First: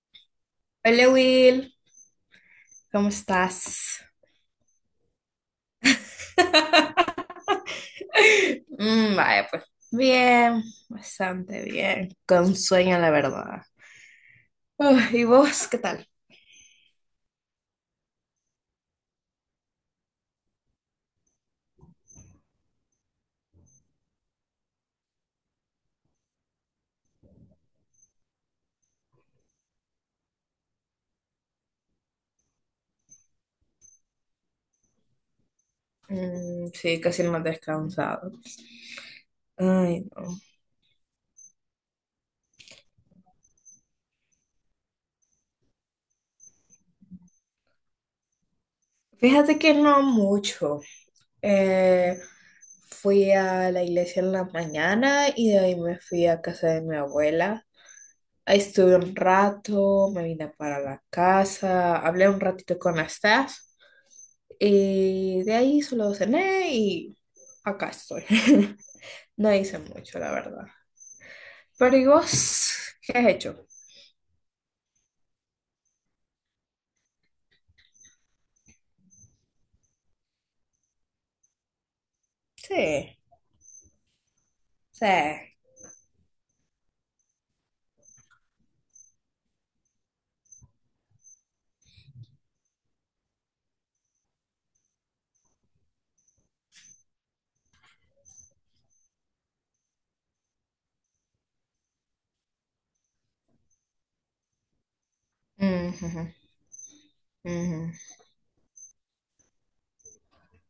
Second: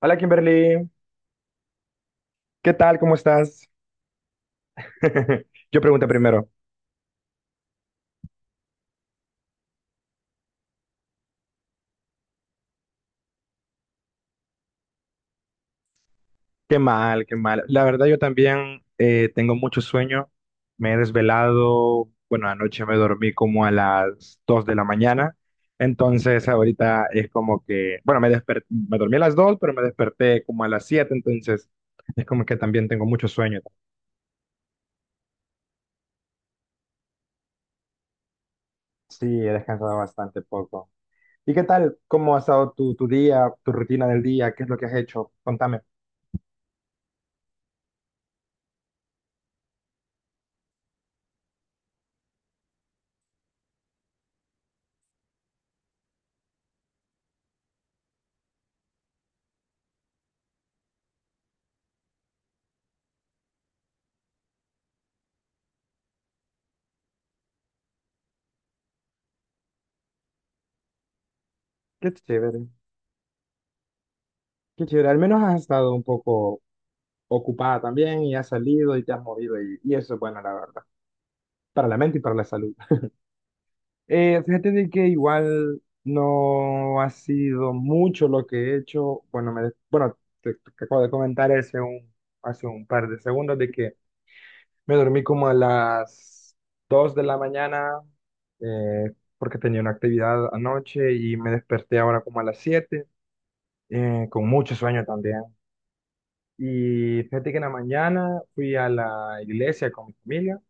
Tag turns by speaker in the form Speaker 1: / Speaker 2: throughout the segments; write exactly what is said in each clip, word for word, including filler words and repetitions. Speaker 1: Hola Kimberly,
Speaker 2: Hola Will,
Speaker 1: ¿qué tal?
Speaker 2: ¿cómo
Speaker 1: ¿Cómo estás?
Speaker 2: estás?
Speaker 1: Yo pregunto primero,
Speaker 2: Mm, vaya, pues bien, bastante bien, con sueño la verdad. Uf, ¿y vos qué tal?
Speaker 1: qué mal, qué mal. La verdad yo también eh, tengo mucho sueño. Me he desvelado, bueno, anoche me dormí como a las dos de la mañana, entonces ahorita es como que, bueno, me desperté, me dormí a las dos, pero me desperté como a las siete. Entonces es como que también tengo mucho sueño.
Speaker 2: Mm, sí, casi no he descansado.
Speaker 1: Sí, he descansado
Speaker 2: Ay, no.
Speaker 1: bastante poco. ¿Y qué tal? ¿Cómo ha estado tu, tu día, tu rutina del día? ¿Qué es lo que has hecho? Contame.
Speaker 2: Fíjate que no mucho. Eh, Fui a la iglesia en la mañana y de ahí me fui a casa de mi abuela. Ahí estuve un rato, me vine para la casa, hablé un ratito con la staff. Y de ahí solo cené y acá estoy. No hice mucho, la verdad. Pero ¿y
Speaker 1: Qué chévere.
Speaker 2: vos qué has hecho?
Speaker 1: Qué chévere, al menos has estado un poco ocupada también y has salido y te has movido y, y eso es bueno, la verdad, para la mente y para la salud.
Speaker 2: Sí,
Speaker 1: Eh, fíjate de que
Speaker 2: sí.
Speaker 1: igual no ha sido mucho lo que he hecho. Bueno, me, bueno, te, te acabo de comentar hace un, hace un par de segundos de que me dormí como a las dos de la mañana, eh, porque tenía una actividad anoche y me desperté ahora como a las siete, eh, con mucho sueño también.
Speaker 2: Ujú,
Speaker 1: Y fíjate que en la
Speaker 2: ujú,
Speaker 1: mañana fui a la iglesia con mi familia.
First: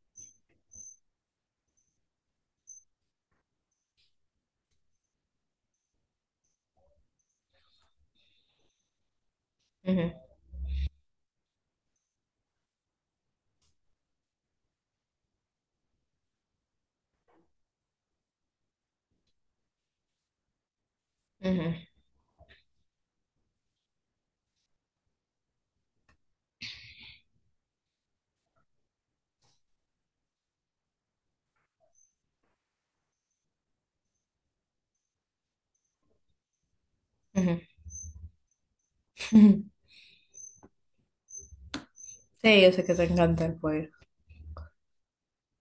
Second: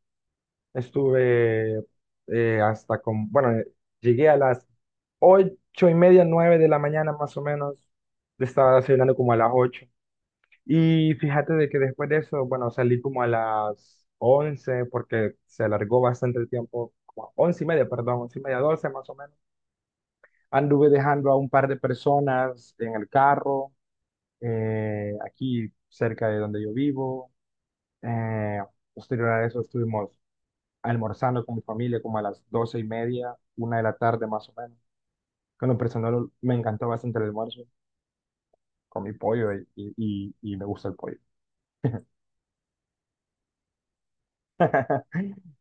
Speaker 1: Estuve, eh, hasta con, bueno, eh, llegué a las ocho y media, nueve de la mañana más o menos. Estaba desayunando como a las ocho.
Speaker 2: ujú,
Speaker 1: Y fíjate de que después de eso, bueno, salí como a las once porque se alargó bastante el tiempo, como a once y media, perdón, once y media, doce más o menos. Anduve dejando a un par
Speaker 2: ujú,
Speaker 1: de personas en el carro, eh, aquí cerca de donde yo vivo. Eh, Posterior a eso estuvimos almorzando con mi familia como a las doce y media, una de la tarde más o menos. Que en lo personal me encantó bastante el
Speaker 2: ujú.
Speaker 1: almuerzo, con mi pollo
Speaker 2: Ujú.
Speaker 1: y, y, y- y me gusta el pollo.
Speaker 2: Sí, yo sé que te encanta el pollo.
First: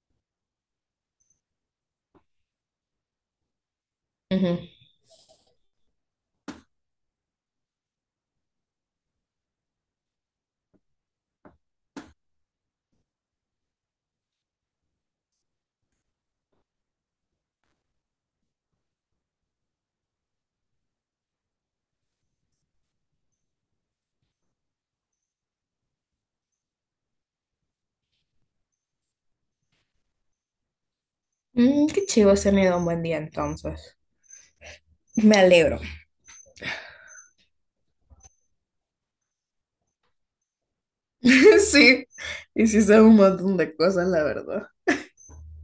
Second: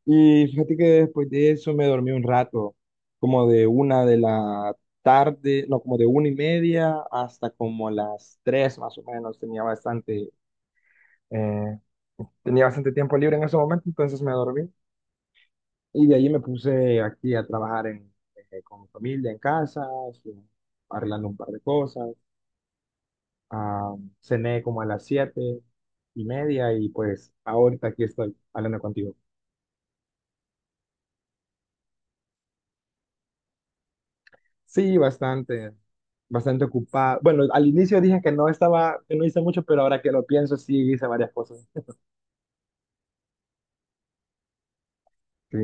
Speaker 1: Y fíjate que después de eso me dormí un rato, como de una de
Speaker 2: Ujú.
Speaker 1: la tarde, no, como de una y media hasta como las tres más o menos. Tenía bastante, eh, tenía bastante tiempo libre en ese momento, entonces me dormí. Y de ahí me puse aquí a trabajar en, eh, con mi familia en casa, su- arreglando un par de cosas. Ah, cené como a las siete y media y pues ahorita aquí estoy hablando contigo.
Speaker 2: Mm, qué chivo, has tenido un buen día entonces.
Speaker 1: Sí,
Speaker 2: Me
Speaker 1: bastante,
Speaker 2: alegro.
Speaker 1: bastante ocupado. Bueno, al inicio dije que no estaba, que no hice mucho, pero ahora que lo pienso, sí hice varias cosas.
Speaker 2: Sí, hiciste un montón de cosas, la verdad.
Speaker 1: Sí,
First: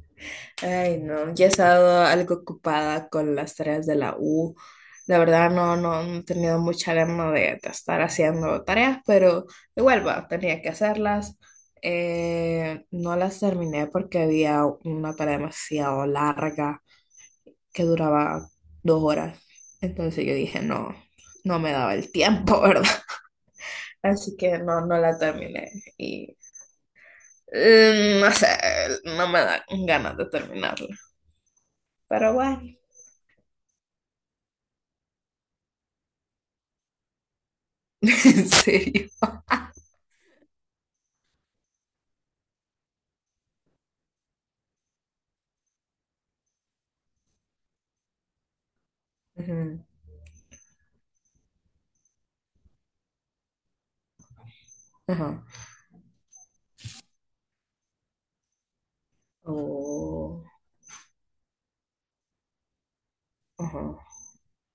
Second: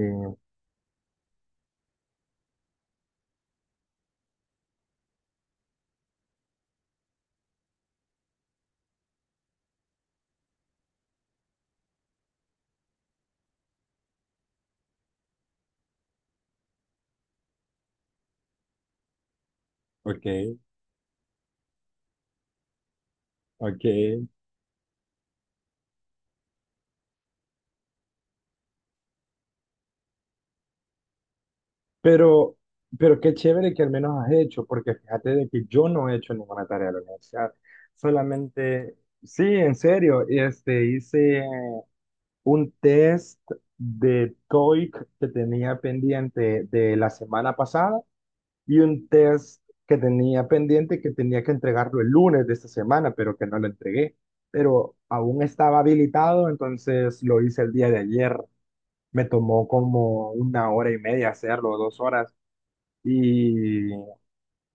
Speaker 2: Ay, no, ya he estado algo ocupada con las tareas de la U. La verdad no, no, no he tenido mucha gana de, de estar haciendo tareas, pero igual, bueno, tenía que hacerlas. Eh, no las terminé porque había una tarea demasiado larga que duraba dos horas. Entonces yo
Speaker 1: ok,
Speaker 2: dije, no, no me daba el tiempo, ¿verdad?
Speaker 1: ok.
Speaker 2: Así que no, no la terminé. Y eh, no sé, no me dan ganas de terminarla. Pero
Speaker 1: Pero,
Speaker 2: bueno.
Speaker 1: pero qué chévere que al menos has hecho, porque fíjate de que yo no he hecho ninguna tarea de la universidad.
Speaker 2: En
Speaker 1: Solamente,
Speaker 2: serio.
Speaker 1: sí, en serio, este, hice un test de TOEIC que tenía pendiente de la semana pasada y un test
Speaker 2: Ujú.
Speaker 1: que tenía pendiente que tenía que entregarlo el lunes de esta semana, pero que no lo entregué. Pero aún
Speaker 2: Ajá.
Speaker 1: estaba habilitado, entonces lo hice el día de ayer. Me tomó como
Speaker 2: Oh,
Speaker 1: una hora y media hacerlo, dos horas
Speaker 2: ajá.
Speaker 1: y,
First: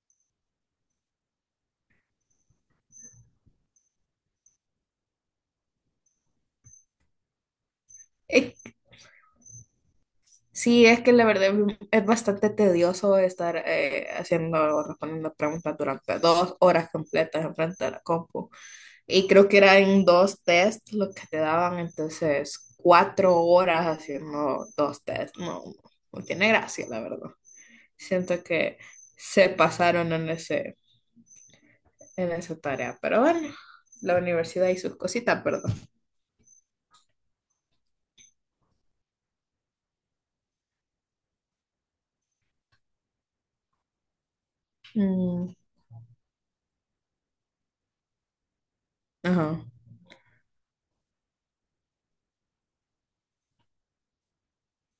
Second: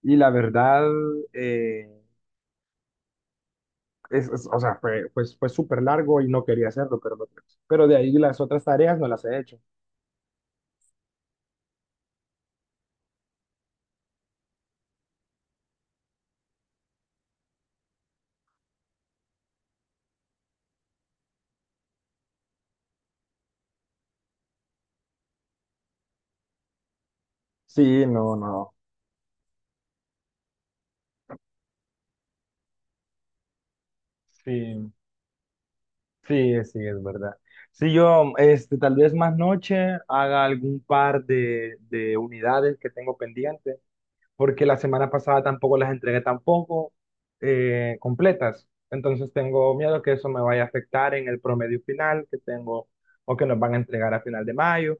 Speaker 1: y la verdad, eh, es, es- o sea, fue, pues, fue súper largo y no quería hacerlo, pero, lo- pero de ahí las
Speaker 2: Eh,
Speaker 1: otras tareas no las he hecho.
Speaker 2: sí, es que la verdad es bastante tedioso estar eh, haciendo o respondiendo preguntas durante dos horas completas enfrente de la compu. Y creo que eran dos test los que te daban, entonces cuatro horas haciendo dos test. No, no tiene gracia, la verdad.
Speaker 1: Sí, no,
Speaker 2: Siento
Speaker 1: no.
Speaker 2: que se pasaron en ese, en esa tarea, pero bueno, la universidad y
Speaker 1: Sí,
Speaker 2: sus cositas,
Speaker 1: sí, sí, es verdad. Sí, yo, este, tal vez más noche haga algún par de, de unidades que tengo pendientes porque la semana pasada
Speaker 2: perdón.
Speaker 1: tampoco las entregué tampoco, eh, completas. Entonces
Speaker 2: Ajá.
Speaker 1: tengo miedo que eso me vaya a afectar en el promedio final que tengo o que nos van a entregar a final de mayo.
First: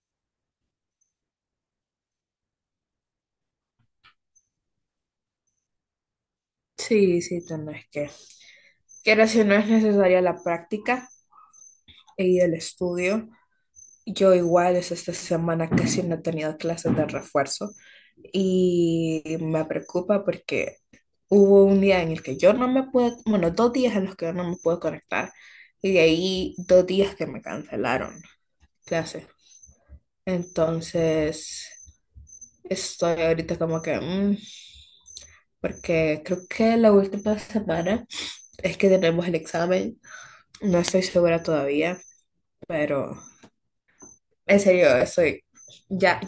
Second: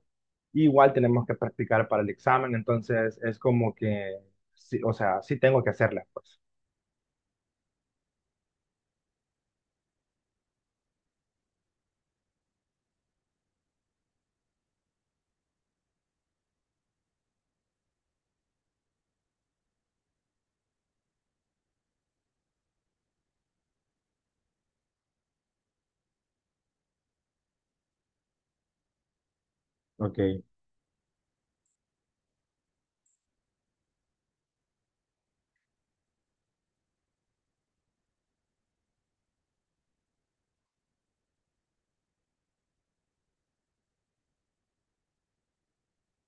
Speaker 1: Igual tenemos que practicar para el examen, entonces es como que, sí, o sea, sí tengo que hacerla, pues.
Speaker 2: Sí, sí, tenés que. Quiero si no es necesaria la práctica y el estudio. Yo igual es esta semana casi no he tenido clases de refuerzo y me preocupa porque hubo un día en el que yo no me pude, bueno, dos días en los que yo no me pude conectar y de ahí dos días que me cancelaron clases.
Speaker 1: Ok,
Speaker 2: Entonces, estoy ahorita como que, mm, porque creo que la última semana es que tenemos el examen. No estoy segura todavía, pero en serio, estoy ya,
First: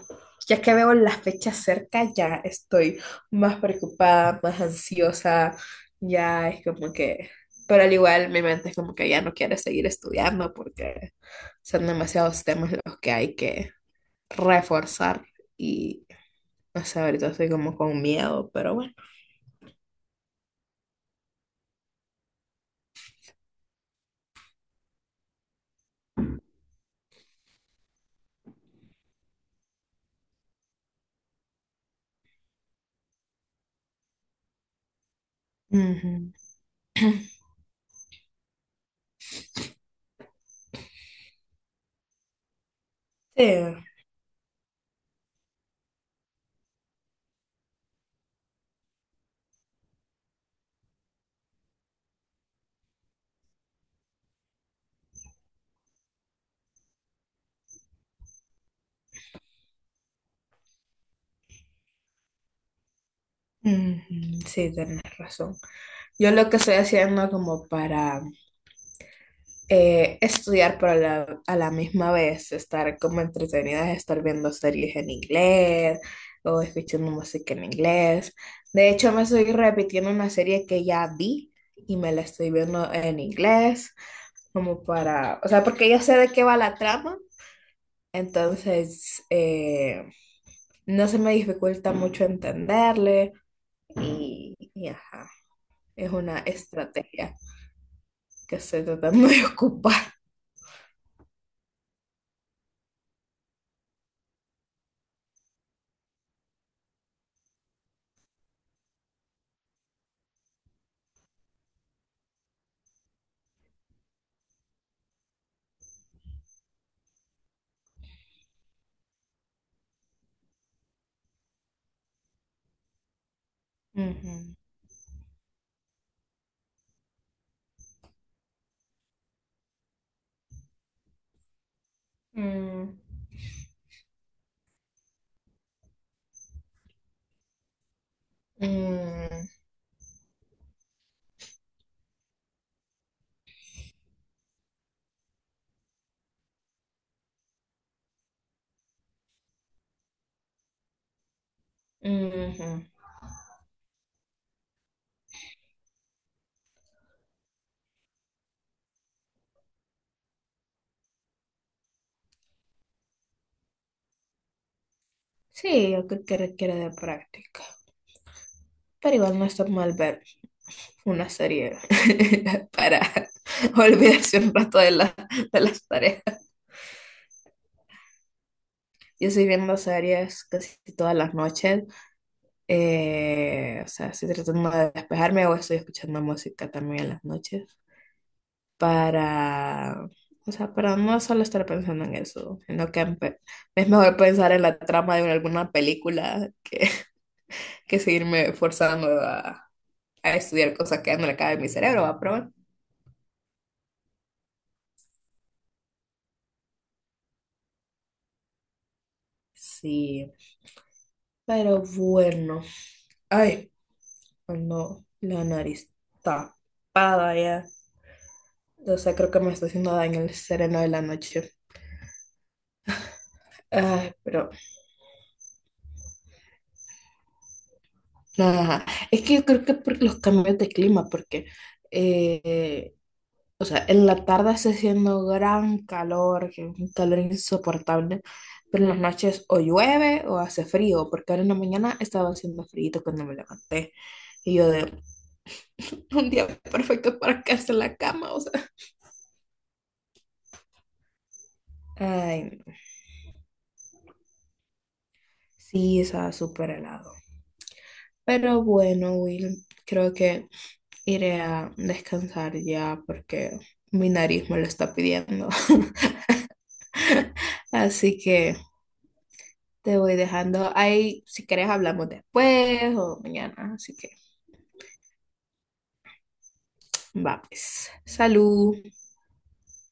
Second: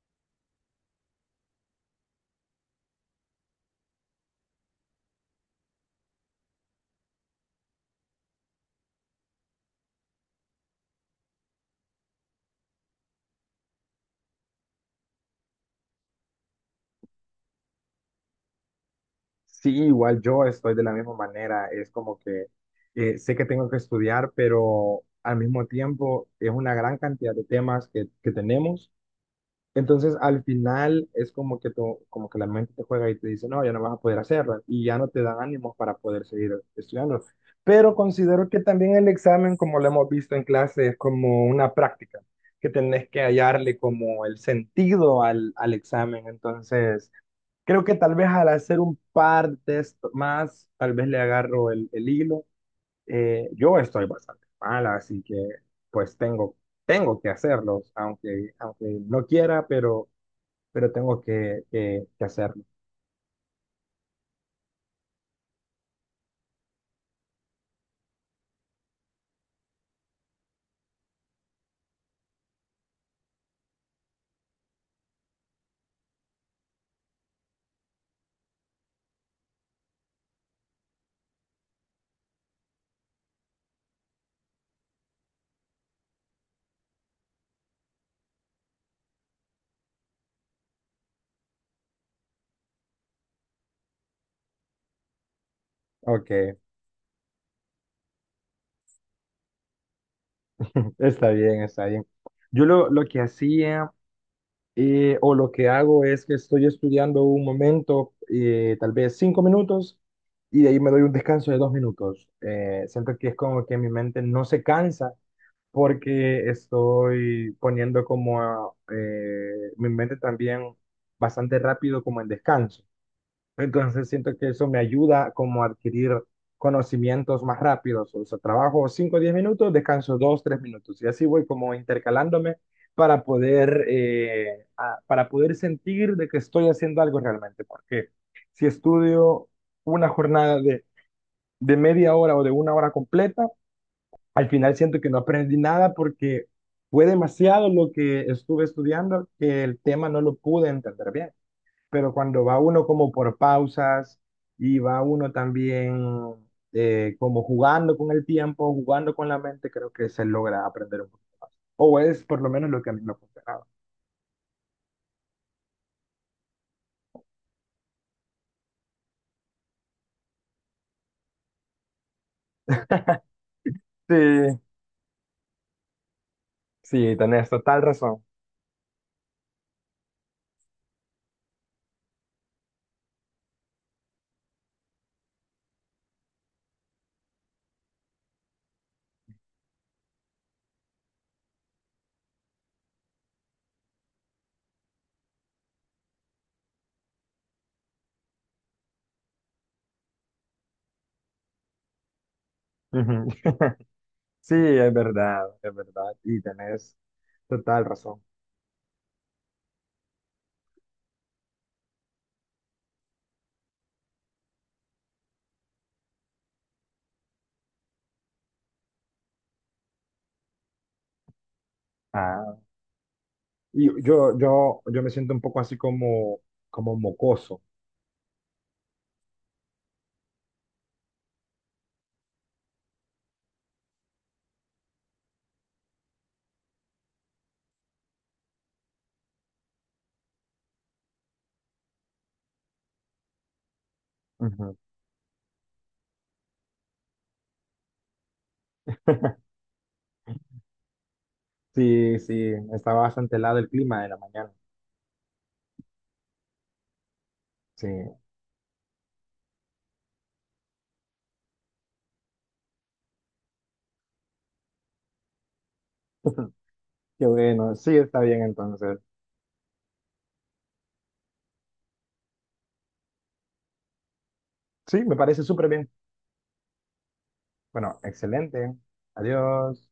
Speaker 2: ya que veo las fechas cerca, ya estoy más preocupada, más ansiosa, ya es como que, pero al igual mi mente es como que ya no quiere seguir estudiando porque son demasiados temas los que hay que reforzar y no sé, ahorita estoy como con miedo, pero bueno.
Speaker 1: sí, igual yo estoy de la misma manera, es como que eh, sé que tengo que estudiar, pero al mismo tiempo es una gran cantidad de temas que, que tenemos. Entonces, al final es como que, tu- como que la mente te juega y te dice, no, ya no vas a poder hacerlo y ya no te dan ánimos para poder
Speaker 2: Ujú.
Speaker 1: seguir estudiando. Pero considero que también el examen, como lo hemos visto en clase, es como una práctica, que tenés que
Speaker 2: Sí,
Speaker 1: hallarle como el sentido al, al examen. Entonces, creo que tal vez al hacer un par de esto más, tal vez le agarro el, el hilo. Eh, yo estoy bastante mala, así que pues tengo, tengo que hacerlos, aunque, aunque no quiera, pero pero tengo que, que- que hacerlo.
Speaker 2: ujú, sí, tienes razón. Yo lo que estoy haciendo como para eh, estudiar, pero a la, a la misma vez estar como entretenidas, estar viendo series en inglés o escuchando música en inglés. De hecho, me estoy repitiendo una serie que ya vi y me la estoy viendo en inglés, como para, o sea, porque ya sé de qué va la trama, entonces eh, no se me dificulta mucho entenderle y, y ajá, es
Speaker 1: Ok,
Speaker 2: una estrategia que estoy tratando de ocupar.
Speaker 1: está bien, está bien. Yo lo, lo que hacía, eh, o lo que hago es que estoy estudiando un momento, eh, tal vez cinco minutos, y de ahí me doy un descanso de dos minutos. Eh, siento que es como que mi mente no se cansa porque estoy poniendo como eh, mi mente también bastante rápido como en descanso. Entonces siento que
Speaker 2: Ujú.
Speaker 1: eso me ayuda como a adquirir conocimientos más rápidos. O sea, trabajo cinco o diez minutos, descanso dos, tres minutos. Y así voy como intercalándome
Speaker 2: Mm.
Speaker 1: para poder, eh, a- para poder sentir de que estoy haciendo algo realmente. Porque si
Speaker 2: Mm,
Speaker 1: estudio una jornada de, de media hora o de una hora completa, al final siento que no aprendí nada porque fue demasiado lo que estuve estudiando que el tema no lo pude entender bien, pero cuando va
Speaker 2: ujú.
Speaker 1: uno como por pausas y va uno también, eh, como jugando con el tiempo, jugando con la mente, creo que se logra aprender un poquito más. O es por lo menos lo que a mí me funcionaba.
Speaker 2: Sí, yo creo que requiere de práctica. Pero igual no está mal ver una serie para olvidarse un
Speaker 1: Sí,
Speaker 2: rato de la- de las tareas.
Speaker 1: sí, tenés total razón.
Speaker 2: Yo estoy viendo series casi todas las noches. eh, o sea, estoy tratando de despejarme o estoy escuchando música también en las noches para, o sea, para no solo estar pensando en eso, sino que empe- Es mejor pensar en la trama de alguna película que que seguirme forzando a, a estudiar cosas que ya no le caben en mi cerebro, ¿va? Pero bueno,
Speaker 1: Ujú. Sí, es verdad, es verdad. Y tenés total razón.
Speaker 2: sí. Pero bueno. Ay, no, la nariz tapada ya. O sea, creo que me está haciendo daño el sereno de la noche.
Speaker 1: Ah, y
Speaker 2: Ay,
Speaker 1: yo,
Speaker 2: pero
Speaker 1: yo, yo me siento un poco así como, como mocoso.
Speaker 2: nada. Es que yo creo que por los cambios de clima, porque eh, o sea, en la tarde está haciendo gran calor, que es un calor insoportable, pero en las noches o llueve o hace frío, porque ahora en la mañana estaba haciendo frío cuando me levanté. Y yo
Speaker 1: Ujú.
Speaker 2: de un día perfecto para quedarse en la cama, o sea.
Speaker 1: Sí, sí,
Speaker 2: Ay, no.
Speaker 1: está bastante helado el clima de la mañana.
Speaker 2: Sí, estaba súper helado.
Speaker 1: Sí.
Speaker 2: Pero bueno, Will, creo que iré a descansar ya porque mi nariz me lo está pidiendo.
Speaker 1: Qué bueno, sí,
Speaker 2: Así
Speaker 1: está bien
Speaker 2: que
Speaker 1: entonces.
Speaker 2: te voy dejando ahí. Si quieres, hablamos después o mañana. Así que.
Speaker 1: Sí, me parece súper bien.
Speaker 2: Va, pues.
Speaker 1: Bueno, excelente.
Speaker 2: Salud.
Speaker 1: Adiós.